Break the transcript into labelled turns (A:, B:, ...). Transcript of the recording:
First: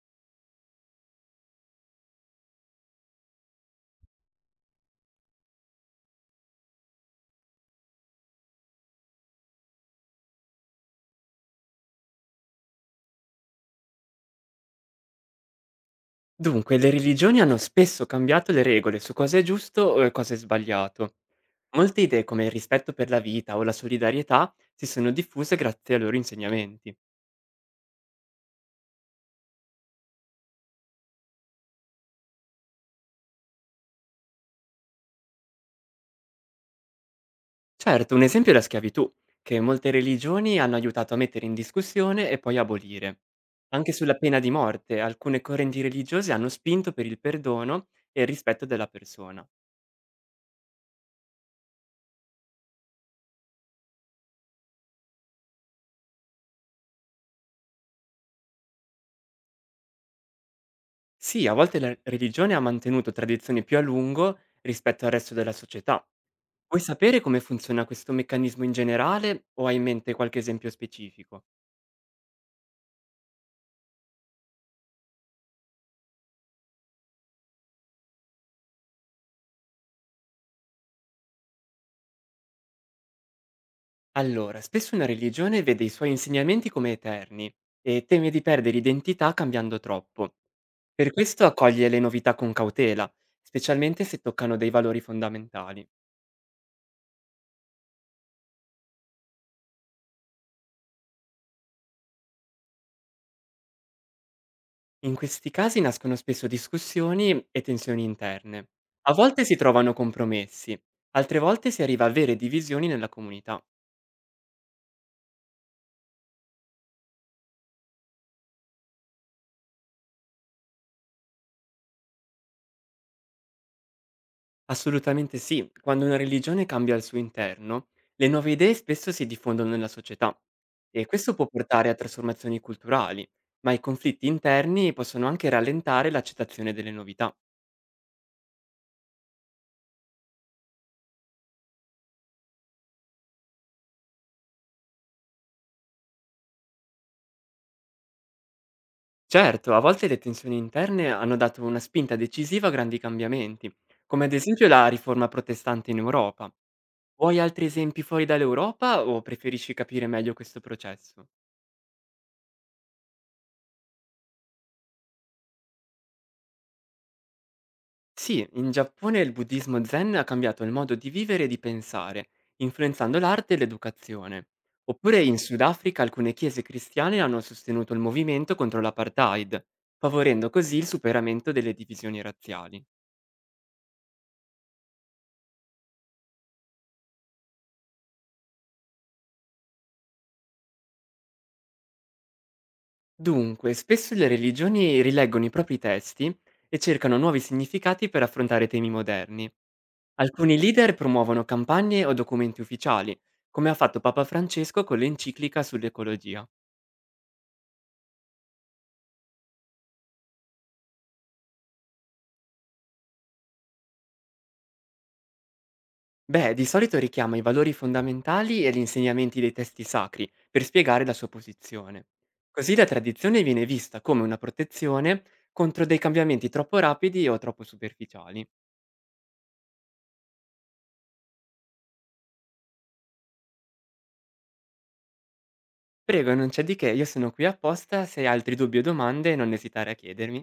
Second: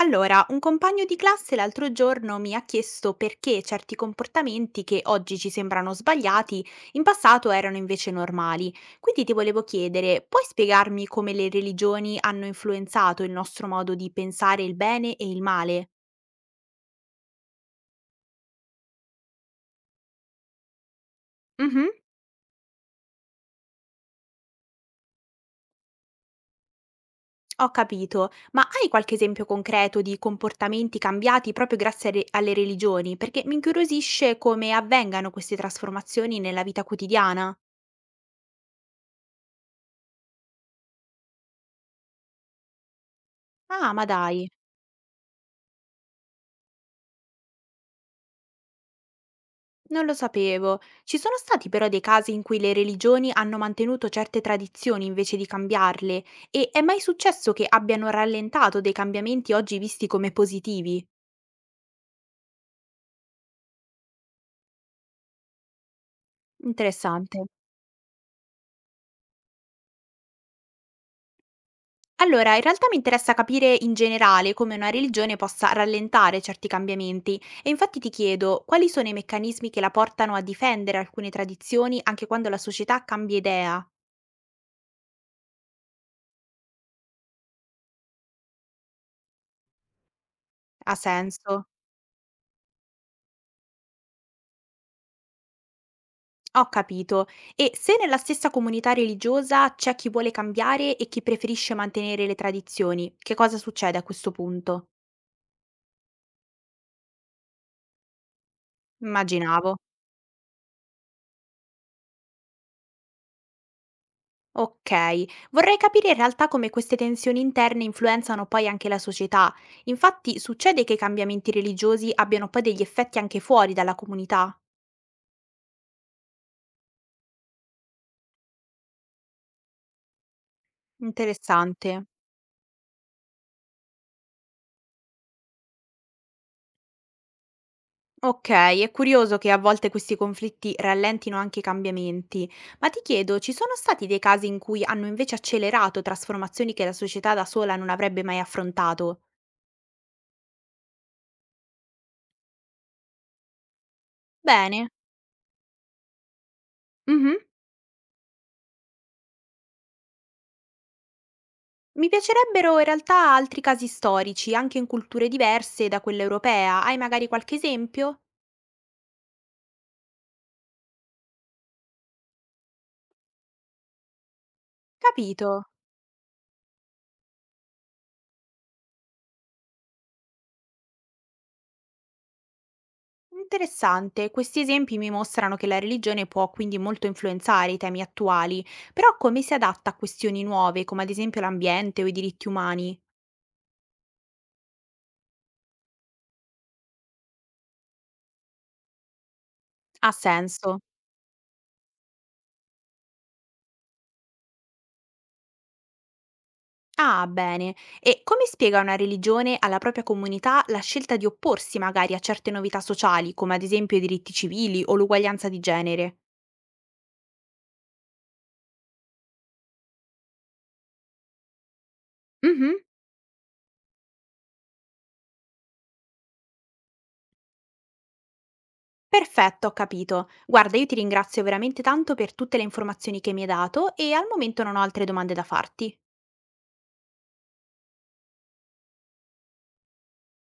A: Allora, un compagno di classe l'altro giorno mi ha chiesto perché certi comportamenti che oggi ci sembrano sbagliati, in passato erano invece normali. Quindi ti volevo chiedere, puoi spiegarmi come le religioni hanno influenzato il nostro modo di pensare il bene e il male?
B: Dunque, le religioni hanno spesso cambiato le regole su cosa è giusto o cosa è sbagliato.
A: Mhm,
B: Molte idee come il rispetto per la vita o la solidarietà si sono diffuse grazie ai loro insegnamenti.
A: ho capito, ma hai qualche esempio concreto di comportamenti cambiati proprio grazie alle religioni? Perché mi incuriosisce come avvengano queste trasformazioni nella vita quotidiana.
B: Certo, un esempio è la schiavitù, che molte religioni hanno aiutato a mettere in discussione e poi abolire. Anche
A: Ah, ma
B: sulla pena
A: dai.
B: di morte, alcune correnti religiose hanno spinto per il perdono e il rispetto della persona.
A: Non lo sapevo. Ci sono stati però dei casi in cui le religioni hanno mantenuto certe tradizioni invece di cambiarle e è mai successo che abbiano rallentato dei cambiamenti oggi visti come positivi?
B: Sì, a volte la religione ha mantenuto tradizioni più a lungo rispetto al resto della società. Vuoi sapere
A: Interessante.
B: come funziona questo meccanismo in generale o hai in mente qualche esempio specifico?
A: Allora, in realtà mi interessa capire in generale come una religione possa rallentare certi cambiamenti e infatti ti chiedo quali sono i meccanismi che la portano a difendere alcune tradizioni anche quando la società cambia idea.
B: Allora, spesso una religione vede i suoi insegnamenti come eterni e teme di perdere identità cambiando troppo.
A: Ha
B: Per questo
A: senso?
B: accoglie le novità con cautela, specialmente se toccano dei valori fondamentali.
A: Ho capito. E se nella stessa comunità religiosa c'è chi vuole cambiare e chi preferisce mantenere le tradizioni, che cosa succede a questo punto?
B: In questi casi nascono spesso discussioni e tensioni interne. A volte si
A: Immaginavo.
B: trovano compromessi, altre volte si arriva a vere divisioni nella comunità.
A: Ok, vorrei capire in realtà come queste tensioni interne influenzano poi anche la società. Infatti succede che i cambiamenti religiosi abbiano poi degli effetti anche fuori dalla comunità.
B: Assolutamente sì, quando una religione cambia al suo interno, le nuove idee spesso si diffondono nella società e questo può portare
A: Interessante.
B: a trasformazioni culturali, ma i conflitti interni possono anche rallentare l'accettazione delle novità.
A: Okay, è curioso che a volte questi conflitti rallentino anche i cambiamenti, ma ti chiedo, ci sono stati dei casi in cui hanno invece accelerato trasformazioni che la società da sola non avrebbe mai affrontato?
B: Certo, a volte le tensioni interne hanno dato una spinta decisiva a grandi cambiamenti, come ad esempio la
A: Bene.
B: riforma protestante in Europa.
A: Mh-mh.
B: Vuoi altri esempi fuori dall'Europa o preferisci capire meglio questo processo?
A: Mi piacerebbero in realtà altri casi storici, anche in culture diverse da quella europea. Hai magari qualche esempio?
B: Sì, in Giappone il buddismo zen ha cambiato il modo di vivere e di pensare, influenzando l'arte e l'educazione. Oppure in
A: Capito.
B: Sudafrica alcune chiese cristiane hanno sostenuto il movimento contro l'apartheid, favorendo così il superamento delle divisioni razziali.
A: Interessante. Questi esempi mi mostrano che la religione può quindi molto influenzare i temi attuali, però come si adatta a questioni nuove, come ad esempio l'ambiente o i diritti umani?
B: Dunque, spesso le religioni rileggono i propri testi e cercano nuovi significati per affrontare temi moderni.
A: Ha
B: Alcuni
A: senso.
B: leader promuovono campagne o documenti ufficiali, come ha fatto Papa Francesco con l'enciclica sull'ecologia.
A: Ah, bene. E come spiega una religione alla propria comunità la scelta di opporsi magari a certe novità sociali, come ad esempio i diritti civili o l'uguaglianza di genere?
B: Beh, di solito richiama i valori fondamentali e gli insegnamenti dei testi sacri per spiegare la sua posizione. Così
A: Mhm.
B: la tradizione viene vista come una protezione contro dei cambiamenti troppo rapidi o troppo superficiali.
A: Perfetto, ho capito. Guarda, io ti ringrazio veramente tanto per tutte le informazioni che mi hai dato e al momento non ho altre domande da farti.
B: Prego, non c'è di che, io sono qui apposta, se hai altri dubbi o domande non esitare a chiedermi.